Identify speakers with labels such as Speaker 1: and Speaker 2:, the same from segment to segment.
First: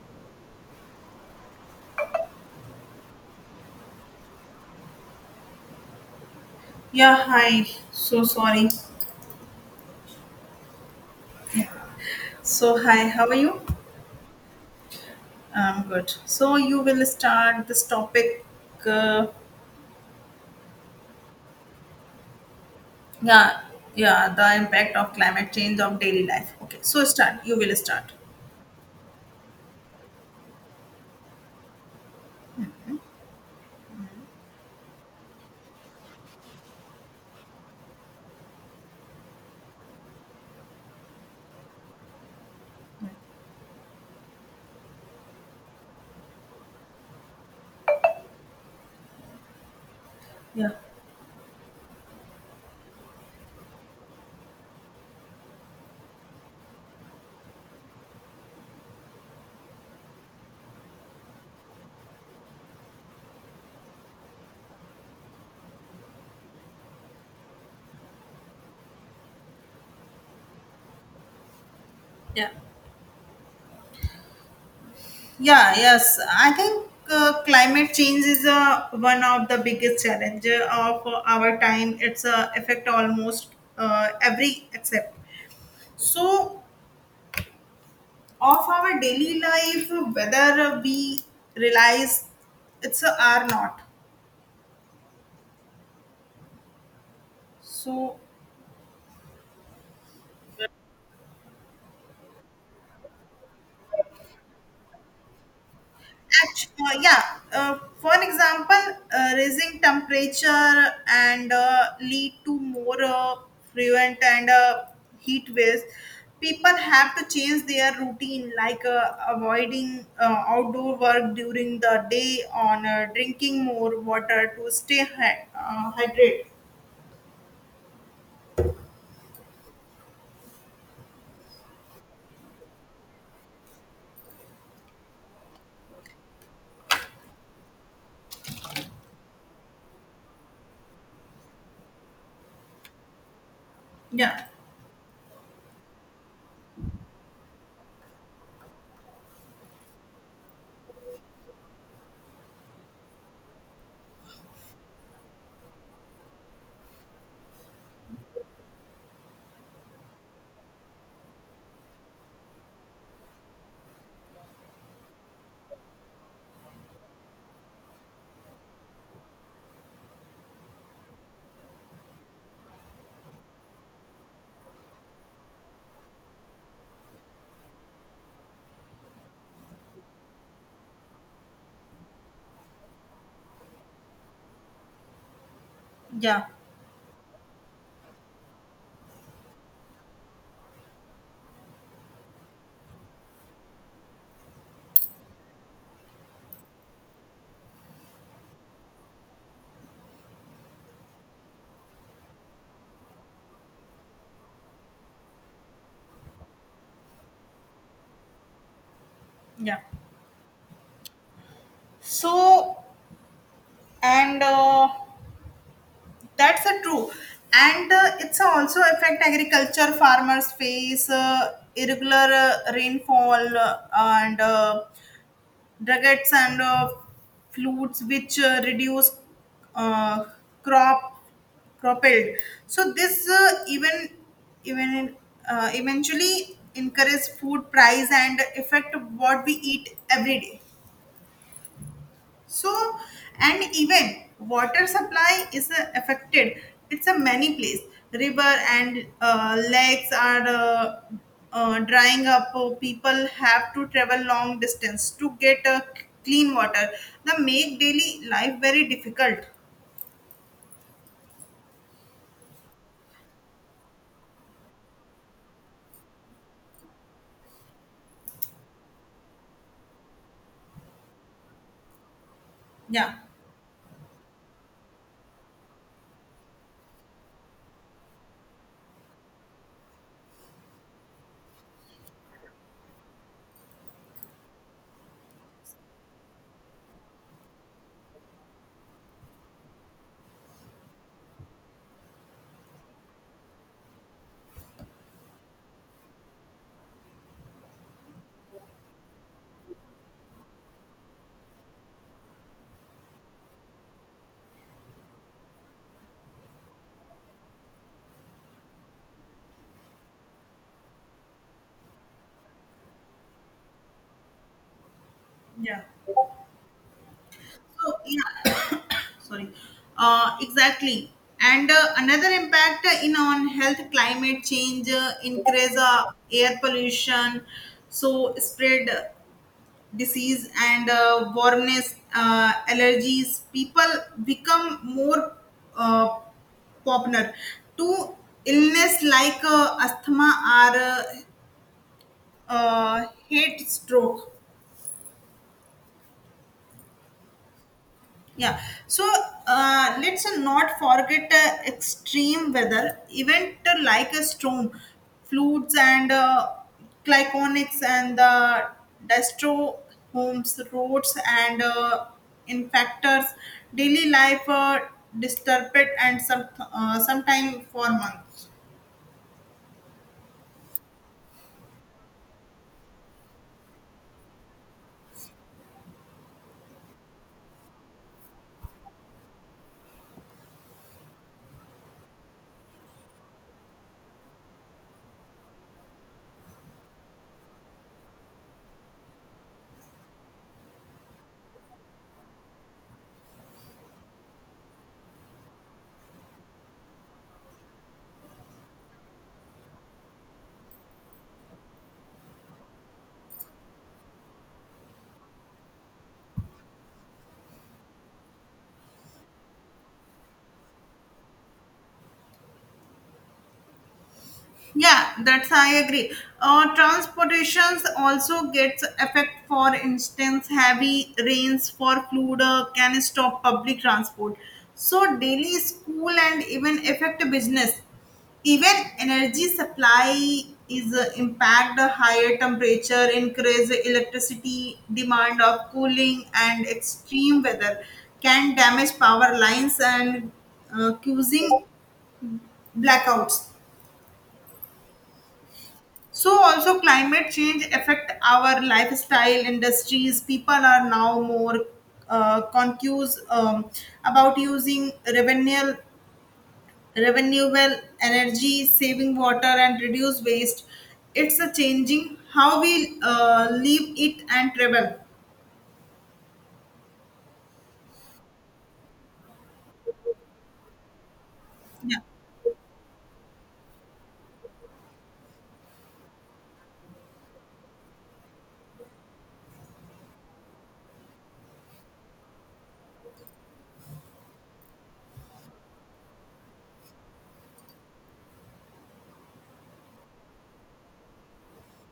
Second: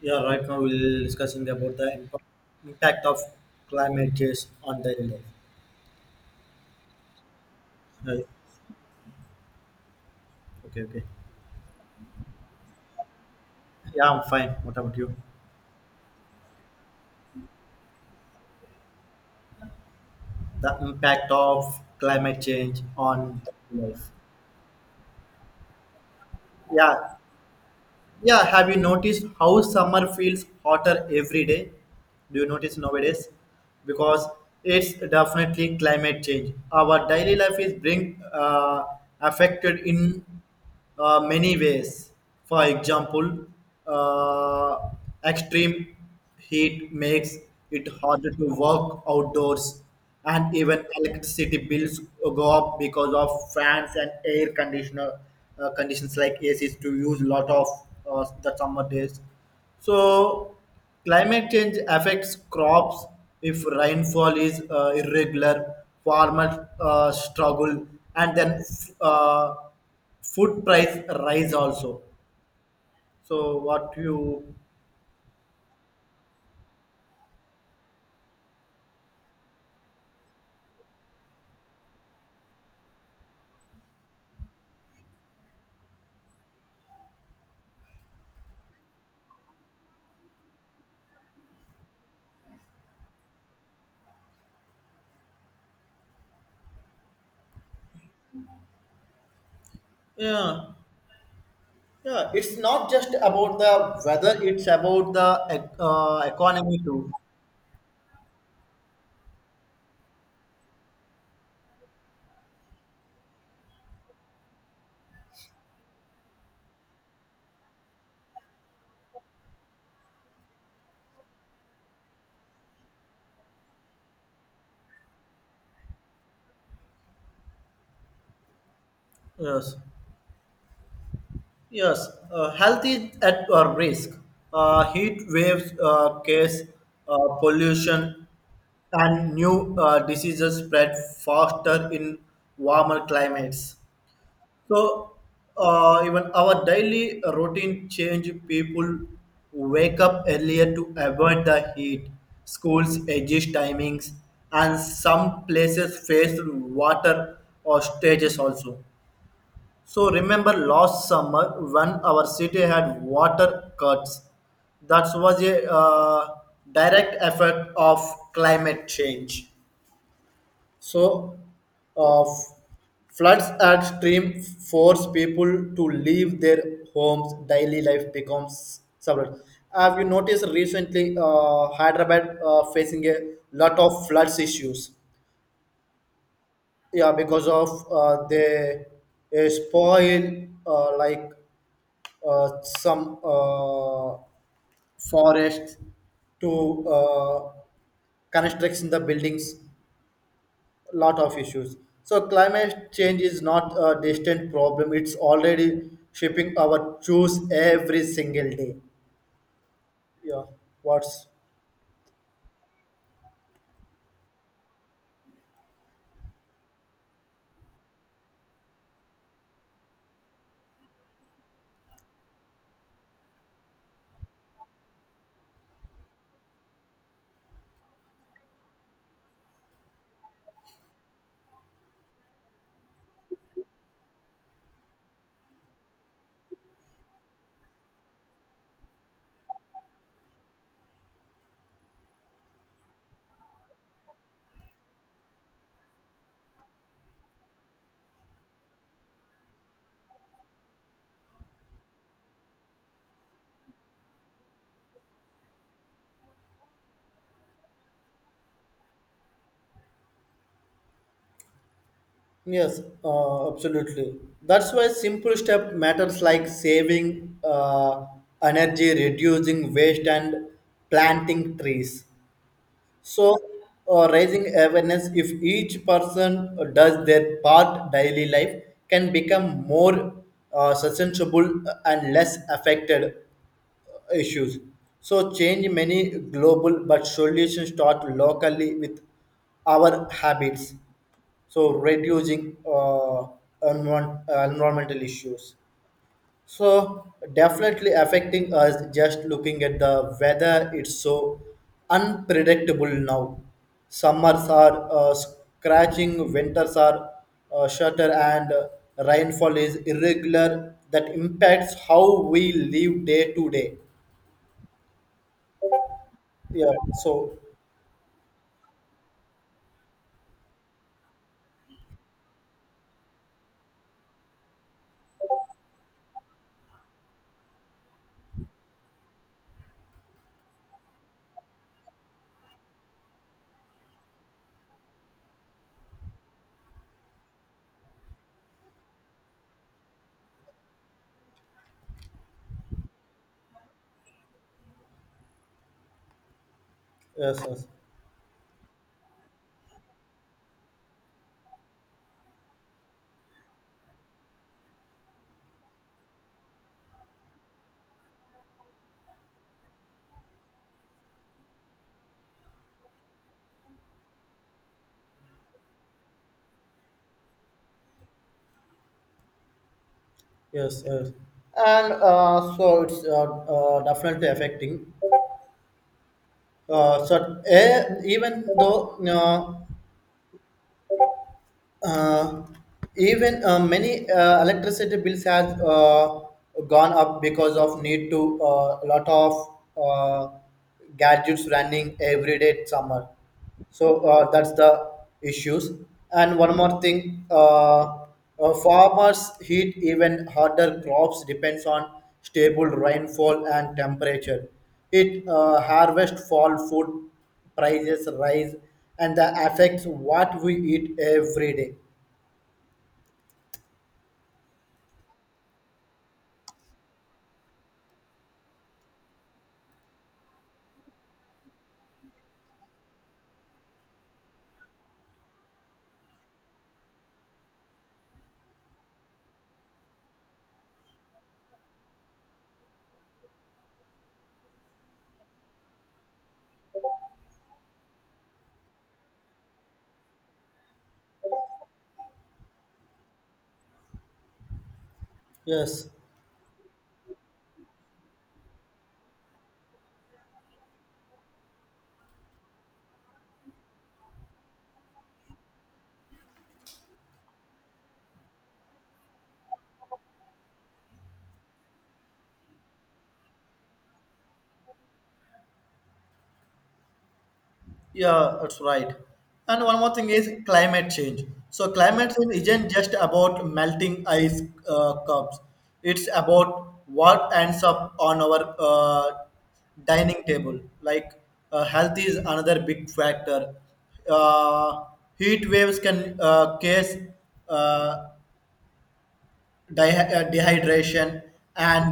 Speaker 1: Yeah, right now we'll discussing about the impact of climate change on daily life.
Speaker 2: Yeah, hi. So
Speaker 1: Right.
Speaker 2: sorry.
Speaker 1: Okay, okay.
Speaker 2: So hi, how are you?
Speaker 1: Yeah, I'm fine. What about you?
Speaker 2: I'm good. So you will start this topic. Uh,
Speaker 1: The impact of climate change on
Speaker 2: yeah,
Speaker 1: daily life.
Speaker 2: yeah, the impact of climate change of daily life. Okay,
Speaker 1: Yeah,
Speaker 2: so start. You will start.
Speaker 1: yeah. Have you noticed how summer feels hotter every day? Do you notice nowadays? Because it's definitely climate change. Our daily life is being affected in many ways. For example, uh, extreme heat makes it harder to work outdoors, and
Speaker 2: Yeah,
Speaker 1: even electricity bills go up because of fans and air conditioner conditions like ACs to use lot of the summer days. So, climate change affects crops. If rainfall is irregular, farmers struggle, and then uh, food price rise also
Speaker 2: yeah,
Speaker 1: so what you
Speaker 2: yeah. Yes, I think climate change is one of the biggest challenge of our time. It's affect almost every except so of our daily life whether we realize it's a or not so
Speaker 1: yeah. Yeah, it's not just about the weather, it's about the economy
Speaker 2: actually,
Speaker 1: too.
Speaker 2: yeah, for an example, raising temperature and lead to more frequent and heat waves. People have to change their routine like avoiding outdoor work during the day on drinking more water to stay hydrated.
Speaker 1: Yes. Yes Health is at risk. Heat waves case pollution and new diseases spread faster in warmer climates.
Speaker 2: yeah
Speaker 1: So even our daily routine change. People wake up earlier to avoid the heat. Schools adjust timings, and some places face water or stages also. So remember last summer when our city had water cuts. That was a direct effect of climate change. So, uh, f- floods at stream force people to leave their homes. Daily life becomes suffered. Have you noticed recently Hyderabad facing a lot of floods issues?
Speaker 2: yeah
Speaker 1: Yeah, because of the spoil like some forest to constructs in the buildings lot of issues. So climate change is not a distant problem. It's already shaping our choice every single day.
Speaker 2: yeah
Speaker 1: Yeah. What's
Speaker 2: So, and that's a true. And it's also affect agriculture. Farmers face irregular rainfall, and droughts and floods, which reduce uh, crop crop yield. So this even eventually increase food price and affect what we eat every day. So, and even water supply is affected. It's a many place. River and lakes are drying up. Oh, people have to travel long distance to get clean water. That make daily life very difficult.
Speaker 1: yes, absolutely. That's why simple step matters like saving energy, reducing waste, and planting trees.
Speaker 2: Yeah.
Speaker 1: So, raising awareness, if each person does their part, daily life can become more sustainable and less affected issues. So, change many global, but solutions start locally with our habits. So, reducing environmental issues. So definitely affecting us just looking at the weather. It's so unpredictable now. Summers are scratching, winters are shorter, and rainfall is irregular. That impacts how we live day to day.
Speaker 2: Yeah.
Speaker 1: Yeah. So
Speaker 2: So, yeah, sorry. Exactly. And another impact in on health, climate change increase air pollution, so spread disease and warmness, allergies. People become more uh, popular to illness like asthma or heat stroke.
Speaker 1: yes, yes,
Speaker 2: Yeah. So let's not forget extreme weather event like a storm, floods and glyconics and the destro homes, roads and infectors, daily life disturbed and sometime for month.
Speaker 1: yes. And so it's definitely affecting. So eh, even though uh, even Many electricity bills has gone up because of need to a lot of uh, gadgets running every day summer so that's the issues. And one more thing, farmers heat even harder crops depends on stable rainfall and temperature. It harvest fall food prices rise, and that affects what we eat every day.
Speaker 2: Yeah, that's I agree. Transportations also gets effect. For instance, heavy rains for flood can stop public transport. So daily school and even affect business. Even energy supply is impact. A higher temperature increase electricity demand of cooling, and extreme weather can damage power lines and causing blackouts.
Speaker 1: Yes,
Speaker 2: So also climate change affect our lifestyle industries. People are now more conscious about using revenue, renewable energy, saving water, and reduce waste. It's a changing how we live, eat, and travel.
Speaker 1: yeah, that's right. And one more thing is climate change. So
Speaker 2: Yeah.
Speaker 1: climate change isn't just about melting ice cups. It's about what ends up on our dining table. Like health is another big factor. Uh, Heat waves can cause uh, dehydration, and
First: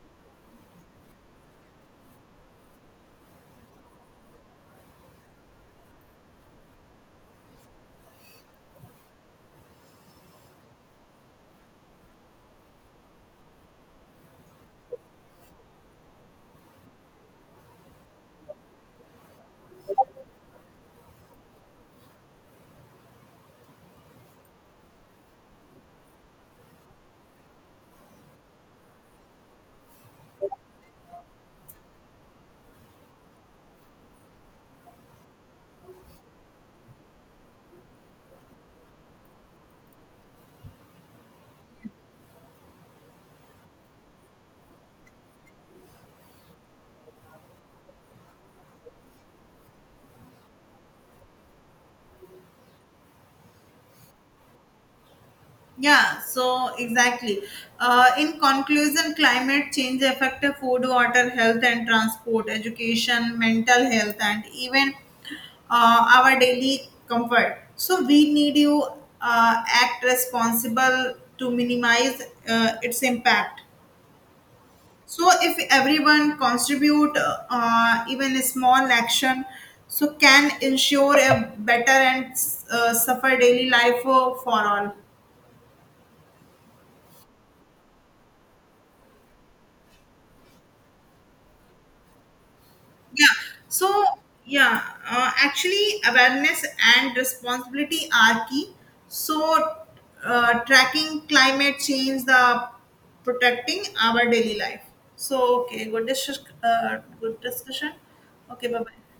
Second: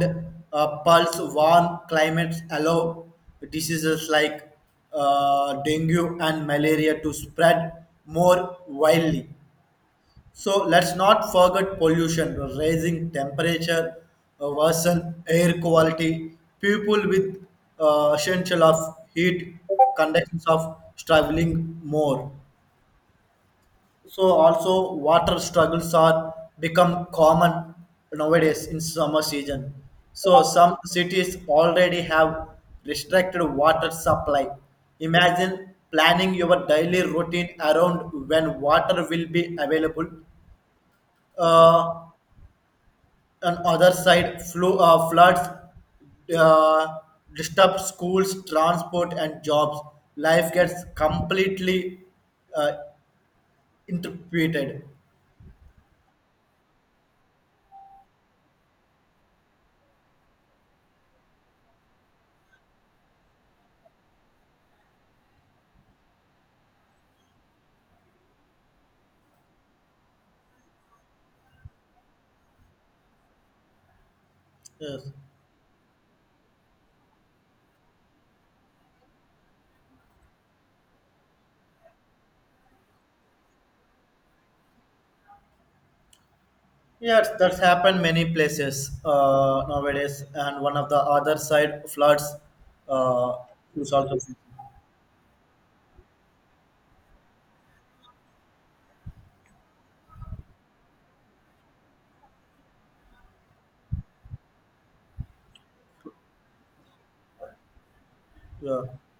Speaker 1: pulse warm climates allow diseases like dengue and malaria to spread more widely. So let's not forget pollution, rising temperature, worsen air quality. People with essential of heat conditions of traveling more. So also water struggles are become common nowadays in summer season. So some cities already have restricted water supply. Imagine planning your daily routine around when water will be available. Uh, on other side, floods uh, disturb schools, transport, and jobs. Life gets completely uh, interpreted.
Speaker 2: Yeah, so exactly. In conclusion, climate change affects food, water, health, and transport, education, mental health, and even our daily comfort. So we need you act responsible to minimize its impact.
Speaker 1: Yes.
Speaker 2: So if everyone contribute even a small action, so can ensure a better and suffer daily life for all.
Speaker 1: Yes, that's happened many places nowadays, and one of the other side floods
Speaker 2: Yeah.
Speaker 1: uh, is
Speaker 2: So,
Speaker 1: also.
Speaker 2: yeah, actually, awareness and responsibility are key. So, tracking climate change, the protecting our daily life. So, okay, good, good discussion. Okay, bye
Speaker 1: Yeah.
Speaker 2: bye.